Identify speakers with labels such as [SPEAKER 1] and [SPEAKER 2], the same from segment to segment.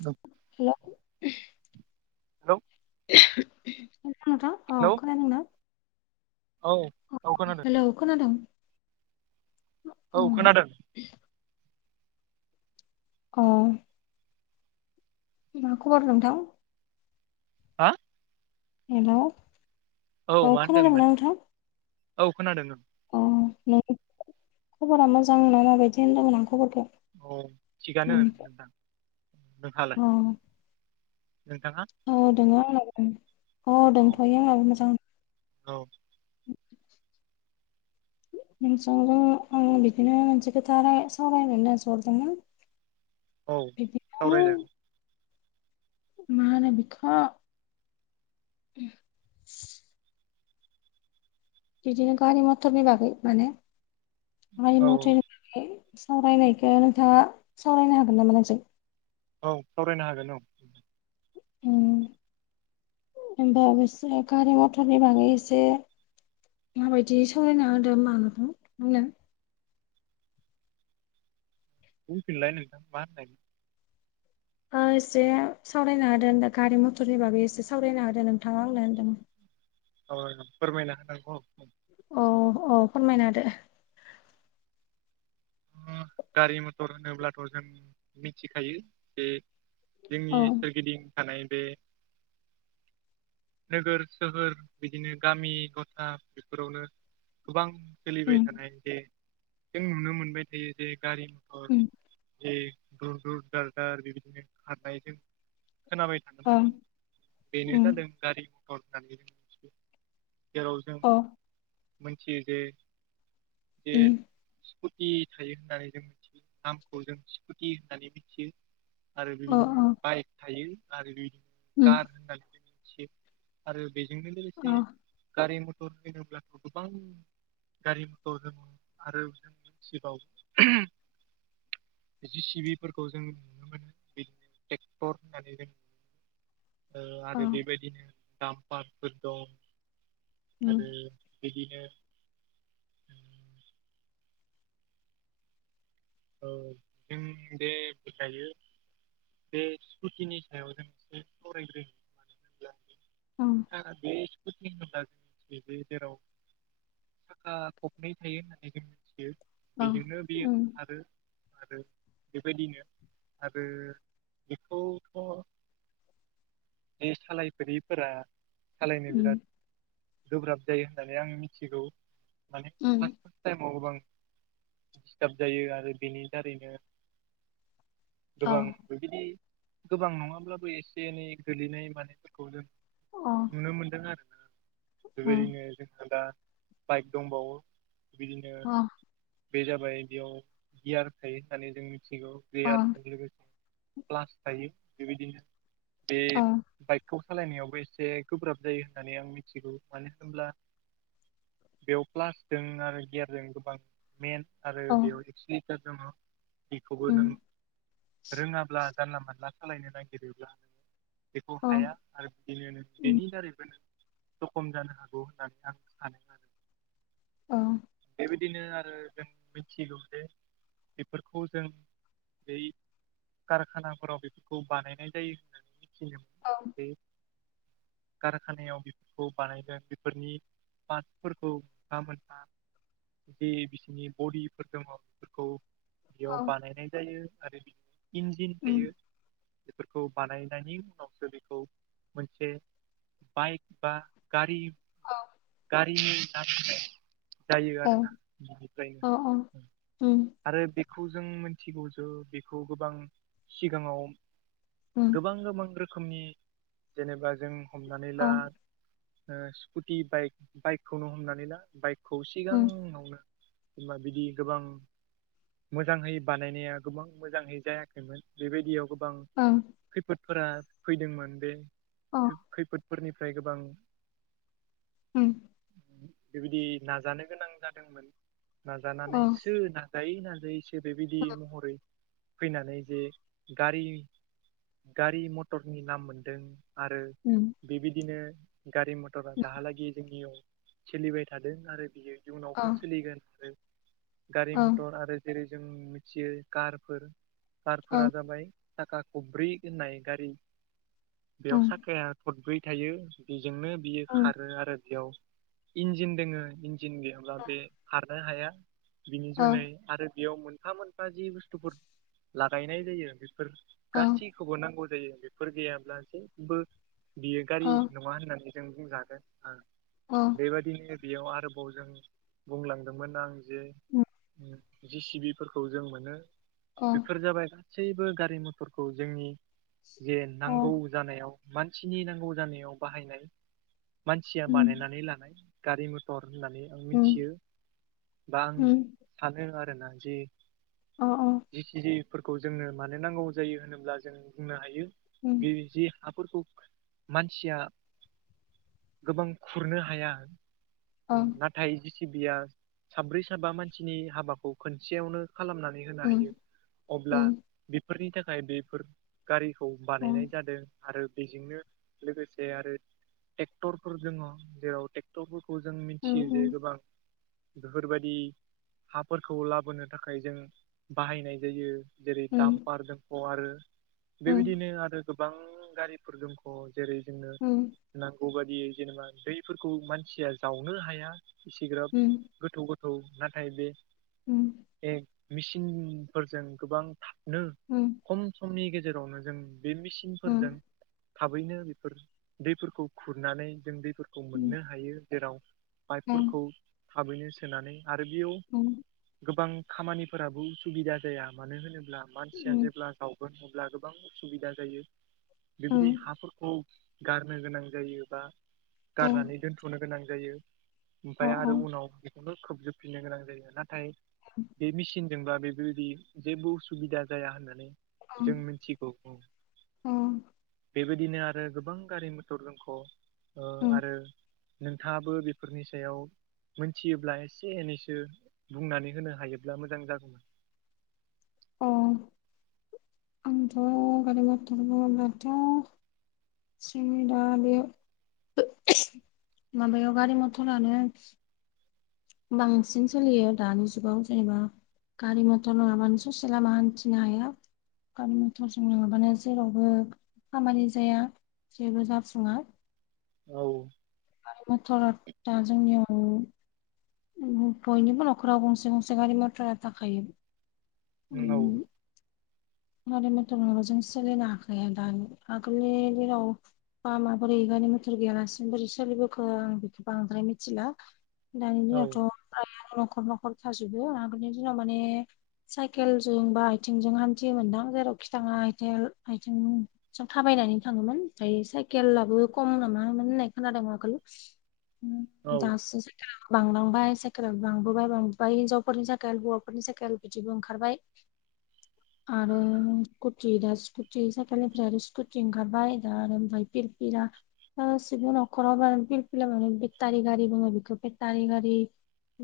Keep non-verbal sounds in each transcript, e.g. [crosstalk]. [SPEAKER 1] [inaudible]
[SPEAKER 2] हेल'
[SPEAKER 1] hello
[SPEAKER 2] [inaudible] खोननोथ' औ खोनादोंनो
[SPEAKER 1] औ औ खोनादों
[SPEAKER 2] हेल' खोनादों।
[SPEAKER 1] औ खोनादों
[SPEAKER 2] बे अ मा खबर नोंथां?
[SPEAKER 1] हा
[SPEAKER 2] हेलौ
[SPEAKER 1] औ मा होनदोंमोन? औ खोनादों औ।
[SPEAKER 2] अ नों खबरा मोजां ना माबायदि होनदोंदोंमोन आं खबरखौ।
[SPEAKER 1] औ थिगानो
[SPEAKER 2] नोंनिखौ
[SPEAKER 1] नोंथां नोंहालाय
[SPEAKER 2] अ
[SPEAKER 1] नोंथाङा
[SPEAKER 2] औ दङो आंबो दङो। औ दंथ'यो आंहाबो मोजां
[SPEAKER 1] औ
[SPEAKER 2] नोंदों आं बिदिनो मोनसे खोथा सावरायनो होननानैसो हरदोंमोन।
[SPEAKER 1] औ
[SPEAKER 2] बिदिनो
[SPEAKER 1] सावरायजागोन।
[SPEAKER 2] मा होनो बिखो बिदिनो गारि मथरनि बागै माने गारि
[SPEAKER 1] औ
[SPEAKER 2] मथर सावरायनायखौ नोंथाङा सावरायनो हागोन नामा नोंजों?
[SPEAKER 1] औ सावरायनो हागोन औ।
[SPEAKER 2] ओम ओमबा अबसे गारि मथरनि बागै एसे माबायदि सावरायना होदों मा नोंथां आंनो
[SPEAKER 1] बुंफिनलाय नोंथां मा होननाय?
[SPEAKER 2] [unintelligible] एसे सावरायनो हादों [unintelligible] मथरनि बागै एसे सावरायनो हादों नोंथाङा आंनो होनदों।
[SPEAKER 1] [unintelligible] फोरमायना होनांगौ।
[SPEAKER 2] अ अ फोरमायना होदो।
[SPEAKER 1] गारि मथर होनोब्लाथ' जों मिथिखायो जे जोंनि
[SPEAKER 2] अ
[SPEAKER 1] सोरगिदिं थानाय बे नोगोर सोहोर बिदिनो गामि गथा बेफोरावनो गोबां सोलिबाय
[SPEAKER 2] उम
[SPEAKER 1] थानाय जे जों नुनो मोनबाय जे जे गारि मथर
[SPEAKER 2] उम
[SPEAKER 1] जे दुर दुर दार दार बेबायदिनो खारनायजों खोनाबाय थानो
[SPEAKER 2] अ
[SPEAKER 1] मोनदों बेनो
[SPEAKER 2] उम
[SPEAKER 1] जादों गारि मथर होननानै जेराव जों
[SPEAKER 2] अ
[SPEAKER 1] मिथियो जे जे
[SPEAKER 2] उम
[SPEAKER 1] स्कुटि थायो होननानै जों मिथियो नामखौ जों स्कुटि होननानै मिथियो। आरो
[SPEAKER 2] अ
[SPEAKER 1] बेबायदिनो बाइक थायो आरो बेबायदिनो कार होननानै मिथियो। आरो बेजोंनो लोगोसे गारि मथर होनोब्लाथ' गोबां गारि मथर दङ आरो जोंनि सिबाव जि सिबिफोरखौ जों नुनो मोनो बिदिनो ट्रेक्टर होननानै [unintelligible] आरो बेबायदिनो डामपारफोर दं
[SPEAKER 2] उम
[SPEAKER 1] आरो बिदिनो ओ जों दे [unintelligible] बे स्कुटिनि सायाव जों एसे सावरायग्रोनि नङा होनब्ला
[SPEAKER 2] औ।
[SPEAKER 1] [unintelligible] साखा खबनै थायो होननानै जों मिथियो
[SPEAKER 2] अ
[SPEAKER 1] बेजोंनो बेयो
[SPEAKER 2] उम
[SPEAKER 1] आरो आरो बेबायदिनो आरो बेखौथ बे सालायफेरिफोरा सालायनो
[SPEAKER 2] अ उम
[SPEAKER 1] बिराद गोब्राब जायो होननानै आं मिथिगौ माने
[SPEAKER 2] उम
[SPEAKER 1] फार्ट टाइमाव गोबां दिस्टार्ब जायो आरो बेनि दारैनो
[SPEAKER 2] अ
[SPEAKER 1] गोबां [unintelligible] गोबां नङाब्लाबो एसे एनै गोलैनाय मानायफोरखौ जों
[SPEAKER 2] अ
[SPEAKER 1] नुनो मोनदों आरोना।
[SPEAKER 2] उम
[SPEAKER 1] बेबायदिनो जोंहा दा बाइक दंबावो बेबायदिनो
[SPEAKER 2] अ
[SPEAKER 1] बे जाबाय बेयाव गियार थायो होननानै जों मिथिगौ
[SPEAKER 2] अ
[SPEAKER 1] गियारजों लोगोसे प्लास थायो बेबायदिनो बे
[SPEAKER 2] अ
[SPEAKER 1] बाइकखौ सालायनायावबो एसे गोब्राब जायो होननानै आं मिथिगौ मानो होनब्ला बेयाव प्लासजों आरो गियारजों गोबां मेन आरो बेयाव एक्स' लिटार दङ बेखौबो
[SPEAKER 2] उम
[SPEAKER 1] नों रोङाब्ला जानला मानला सालायनो नागिरोब्ला बेखौ
[SPEAKER 2] अ
[SPEAKER 1] हाया। आरो बिदि
[SPEAKER 2] उम
[SPEAKER 1] बेनि दारैबोनो जखम जानो हागौ होननानै आं सानो आरो।
[SPEAKER 2] औ।
[SPEAKER 1] बेबायदिनो आरो जों मिथिगौ जे बेफोरखौ जों बै कारखानाफोराव बेफोरखौ बानायनाय जायो
[SPEAKER 2] अ
[SPEAKER 1] होननानै [unintelligible] कारखानायाव बेफोरखौ बानायदों बेफोरनि [unintelligible] जे बिसोरनि बडिफोर दङ बेफोरखौ बेयाव
[SPEAKER 2] अ
[SPEAKER 1] बानायनाय जायो आरो बि इन्जिन
[SPEAKER 2] उम
[SPEAKER 1] थायो बेफोरखौ बानायनायनि उनावसो बेखौ मोनसे बाइक बा गारि
[SPEAKER 2] औ।
[SPEAKER 1] गारिनि नार जायो
[SPEAKER 2] अ
[SPEAKER 1] आरोना
[SPEAKER 2] अ
[SPEAKER 1] बिनिफ्रायनो आरो बेखौ जों मिथिगौ ज बेखौ गोबां सिगाङाव गोबां गोबां रोखोमनि जेनेबा जों हमनानै ला ओ स्कुटि बाइक बाइकखौनो हमनानै ला बाइकखौ सिगाङावनो सोरबा बिदि गोबां मोजांहै बानायनाया गोबां मोजाङै जायाखैमोन बेबायदियाव गोबां
[SPEAKER 2] ओं
[SPEAKER 1] खैफोदफोरा फैदोंमोन बे खैफोदफोरनिफ्राय गोबां
[SPEAKER 2] उम
[SPEAKER 1] बेबायदि नाजानो गोनां जादोंमोन नाजानानैसो न जायो नाजायोसो बेबायदि महरै फैनानै जे गारि गारि मटरनि नाम मोनदों आरो
[SPEAKER 2] उम
[SPEAKER 1] बेबायदिनो गारि मथरा दाहालागै जोंनियाव सोलिबाय थादों आरो बियो इउनावबो सोलिगोन आरो गारि मथर आरो जेरै जों मिथियो कारफोर कारफोरा जाबाय साखा खबब्रै होननाय गारि बेयाव साखाया खदब्रै थायो बेजोंनो बियो खारो आरो बेयाव इन्जिन दोङो इन्जिन गैयाब्ला बे खार हाया बिनि जुनै आरो बेयाव मोनफा मोन जि बुस्थुफोर लागायनाय जायो बेफोर गासै खौबो नांगौ जायो बेफोर गैयाब्ला जेबो बियो गारि नङा होननानै जों बुंजागोन ओ
[SPEAKER 2] अ
[SPEAKER 1] बेबायदिनो बेयाव आरोबाव जों बुंलांदोंमोन आं जे जिसिबिफोरखौ जों मोनो बेफोर जाबाय दा गासैबो गारि मथरखौ जोंनि जे नांगौ जानायाव मानसिनि नांगौ जानायाव बाहायनाय मानसिया बानायनानै लानाय गारि मथर होननानै आं मिथियो बा आं सानो आरोना जे जिखि ज फोरफोरखौ जोंनो मानो नांगौ जायो होनोब्ला जों बुंनो हायो बे जे हाफोरखौ मानसिया गोबां खुरनो हाया नाथाय जिटिबिआ साब्रै साबा मानसिनि हाबाखौ खनसेयावनो खालामनानै होनो हायो अब्ला बेफोरनि थाखाय बेफोर गारिखौ बानायनाय जादों आरो बेजोंनो लोगोसे आरो ट्रेक्टरफोर दङ जेराव ट्रेक्टर जों मिथियो जे गोबां बेफोरबायदि हाफोरखौ लाबोनो थाखाय जों बाहायनाय जायो जेरै दामपार जखौ आरो बेबायदिनो आरो गोबां गारिफोरजों अ जेरै जोंनो नांगौ बादियै जेनेबा दैफोरखौ मानसिया जावनो हाया इसिग्राब गोथौ गोथौ नाथाय बे
[SPEAKER 2] उम
[SPEAKER 1] ए मेचिनफोरजों गोबां थाबनो
[SPEAKER 2] उम
[SPEAKER 1] खम समनि गेजेरावनो जों बे मेसिनफोरजों थाबैनो बेफोर दैफोरखौ खुरनानै जों दैफोरखौ मोननो हायो जेराव बाइकफोरखौ थाबैनो सोनानै आरो बेयाव गोबां खामानिफोराबो उसुबिदा जाया मानो होनोब्ला मानसिया जेब्ला गावगोन अब्ला गोबां उसुबिदा जायो बेबायदि हाफोरखौ गारनो गोनां जायो बा गारनानै दोनथनो गोनां जायो ओमफ्राय आरो उनाव बेखौनो खोबजोबफिननो गोनां जायो नाथाय बे मेसिन जेनेबा बेफोरबायदि जेबो उसुबिदा जाया होननानै जों मिथिगौ औ बेबायदिनो आरो गोबां गारि मथर दोंख' ओ आरो नोंथांवाबो बेफोरनि सायाव मोनथियोब्ला एसे एनैसो बुंनानै होनो हायोब्ला मोजां जागौमोन।
[SPEAKER 2] अ आंथ' गारि मथरबो माथो स द बे [inaudible] माबायाव गारि मथरानो बांसिन सोलियो दानि जुगाव जेनेबा गारि मथर नंयाबानो ससे लामा हान्थिनो हाया। गामि मथरजों नङाबानो जेरावबो खामानि जाया जेबो जाफुङा।
[SPEAKER 1] औ।
[SPEAKER 2] आरो मथरा दा जोंनियाव बयनिबो न'खराव गंसे गंसे गारि मटरा थाखायो।
[SPEAKER 1] नोंगौ [inaudible]
[SPEAKER 2] गारि मथर नंयाब्ला' जों सोलिनो हाखाया दा आगोलनि दिनाव बा माबोरै गानि मथर गैयालासिनो बोरै सोलिबोखो आं बेखौ बांद्राय मिथिला। दानि
[SPEAKER 1] औ
[SPEAKER 2] दिनावथ' न'खर न'खर थाजोबो। आगोलनि दिनाव माने साइकेलजों बा आथिंजों हान मोनदां जेराव खिथाङा आथेल आथिं जों थाबायनानै थाङोमोन। ओमफ्राय साइकेलाबो खम नामामोन होननाय खोनादों आगोलाव
[SPEAKER 1] औ
[SPEAKER 2] दासो सेल बांलांबाय साइकेल बांबोबाय बांबोबाय हिनजावफोरनि साइखेल हौवाफोरनि साइकेल बिदिबो ओंखारबाय आरो स्कुटि दा स्कुटि साइकेलनिफ्राय आरो स्कुटि ओंखारबाय दा आरो ओमफ्राय फिरफिरा गासिबो नखराव मा फिरला माने बेटारि गारि बङो बेखौ बेटारि गारि।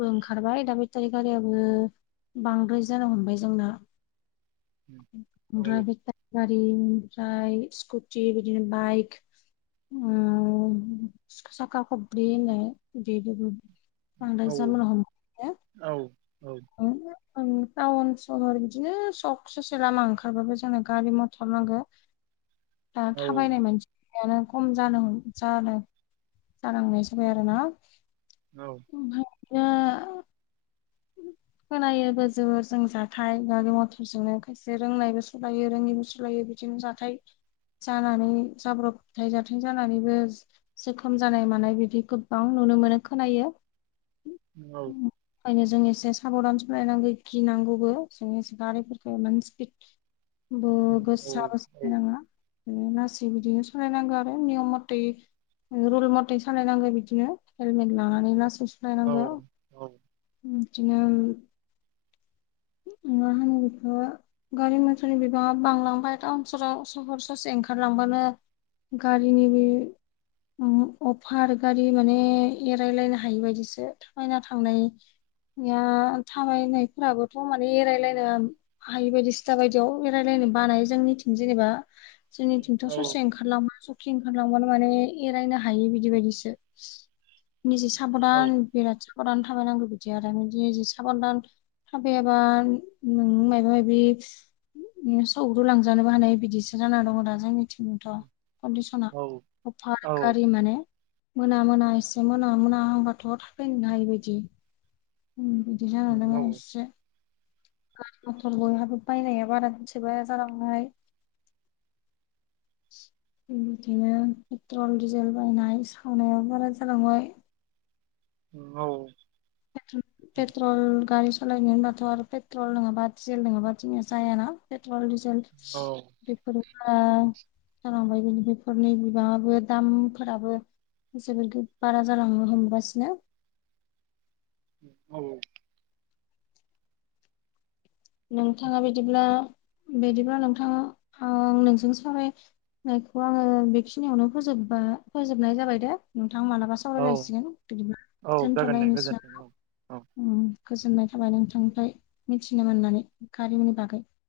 [SPEAKER 2] बो ओंखारबाय दा बेटारि गारियाबो बांद्राय जानो हमबाय जोंना। ओमफ्राय
[SPEAKER 1] औ
[SPEAKER 2] बेटारि गारि ओमफ्राय स्कुटि बिदिनो बाइक साखा खबब्रै होननाय बेदिबो
[SPEAKER 1] औ औ औ औ।
[SPEAKER 2] अ [inaudible] टाउन सहर बिदिनो सख ससे लामा ओंखारबाबो जोंनो गारि मथर नांगौ। [inaudible] दा
[SPEAKER 1] औ
[SPEAKER 2] थाबायनाय मानसि यानो खम जानो जानो जानांनायजाबाय आरो ना
[SPEAKER 1] औ।
[SPEAKER 2] मा [inaudible] उ [unintelligible] खोनायोबो जोबोर जों जाथाय गारि मथरजोंनो खायसे रोंनायबो सालायो रोङिबो सालायो बिदिनो जाथाय जानानै जाब्रबथाय जाथाय जानानैबो जोखोम जानाय मानाय बिदि बां नुनो मोनो खोनायो
[SPEAKER 1] औ।
[SPEAKER 2] ओखायनो जों एसे साबधान सोलायनांगौ गिनांगौबो जों एसे गारिफोरखौ माने स्पिड ब गोसाबो
[SPEAKER 1] उम
[SPEAKER 2] माने लासै बिदिनो सालायनांगौ आरो नियम मथे रुल मथे सालायनांगौ बिदिनो हेलमेट लानानै लासै सालायनांगौ। बिदिनो मा होनोखौ? गारि मथरनि बिबाङा बांलांबाय टाउन सहाव सहर ससे ओंखारलांबानो गारिनि बे अफार गारि माने एरायलायनो हायि बायदिसो थाबायना थांनाय निया थाबायनायफोराबो थ माने एरायलायनो हायि बायदि दा बायदियाव एरायलायनो बानाय जोंनिथिं जेनेबा जोंनिथिंथ
[SPEAKER 1] औ
[SPEAKER 2] ससे ओंखारलांबा सखि ओंखारलांबानो माने एरायनो हायो बिदि बायदिसो निजे साबधान बिराद साबधान थाबायनांगौ बिदि आरो निजे साबधान थाबायाबा नों मायबा मायबि सौदुलांजानोबो हानाय बिदिसो जाना दङ दा जोंनिथिं थ कन्दिसना अभार गारि माने मोना मोना एसे मोना मोना होनबाथ' थाबैनोनो हायिबायदि अम बिदिनो जानानै दङ एसे गारि मथल बयहाबो बायनाया बारानि साय बारा जालांहाय [inaudible] बिदिनो पेट्रल डिजेल बायनाय सावनायाव बारा जालांबाय।
[SPEAKER 1] औ
[SPEAKER 2] पेट्रल गारि सलायनो होनबाथ' आरो पेट्रल नङाबा डिजेल नङाबा जोंङो जायाना पेट्रल डिजेल बेफोरो बारा जालांबाय बिनि बेफोरनि बिबाङाबो दामफोराबो जोबोद बारा जालांनो हमगासिनो।
[SPEAKER 1] औ
[SPEAKER 2] नोंथाङा बिदिब्ला बिदिब्ला नोंथाङा ओ नोंजों सावराय नायखौ आङो बेखिनियावनो फोजोबबाय फोजोबनाय जाबाय दे नोंथां मालाबा
[SPEAKER 1] औ
[SPEAKER 2] सावरायलायसिगोन बिदिन
[SPEAKER 1] औ जागोन दे
[SPEAKER 2] दोनथलायनोसै ना।
[SPEAKER 1] गोजोन्थों औ औ
[SPEAKER 2] अम गोजोननाय थाबाय नोंथांनिफ्राय मिथिनो मोननानै गारिनि बागै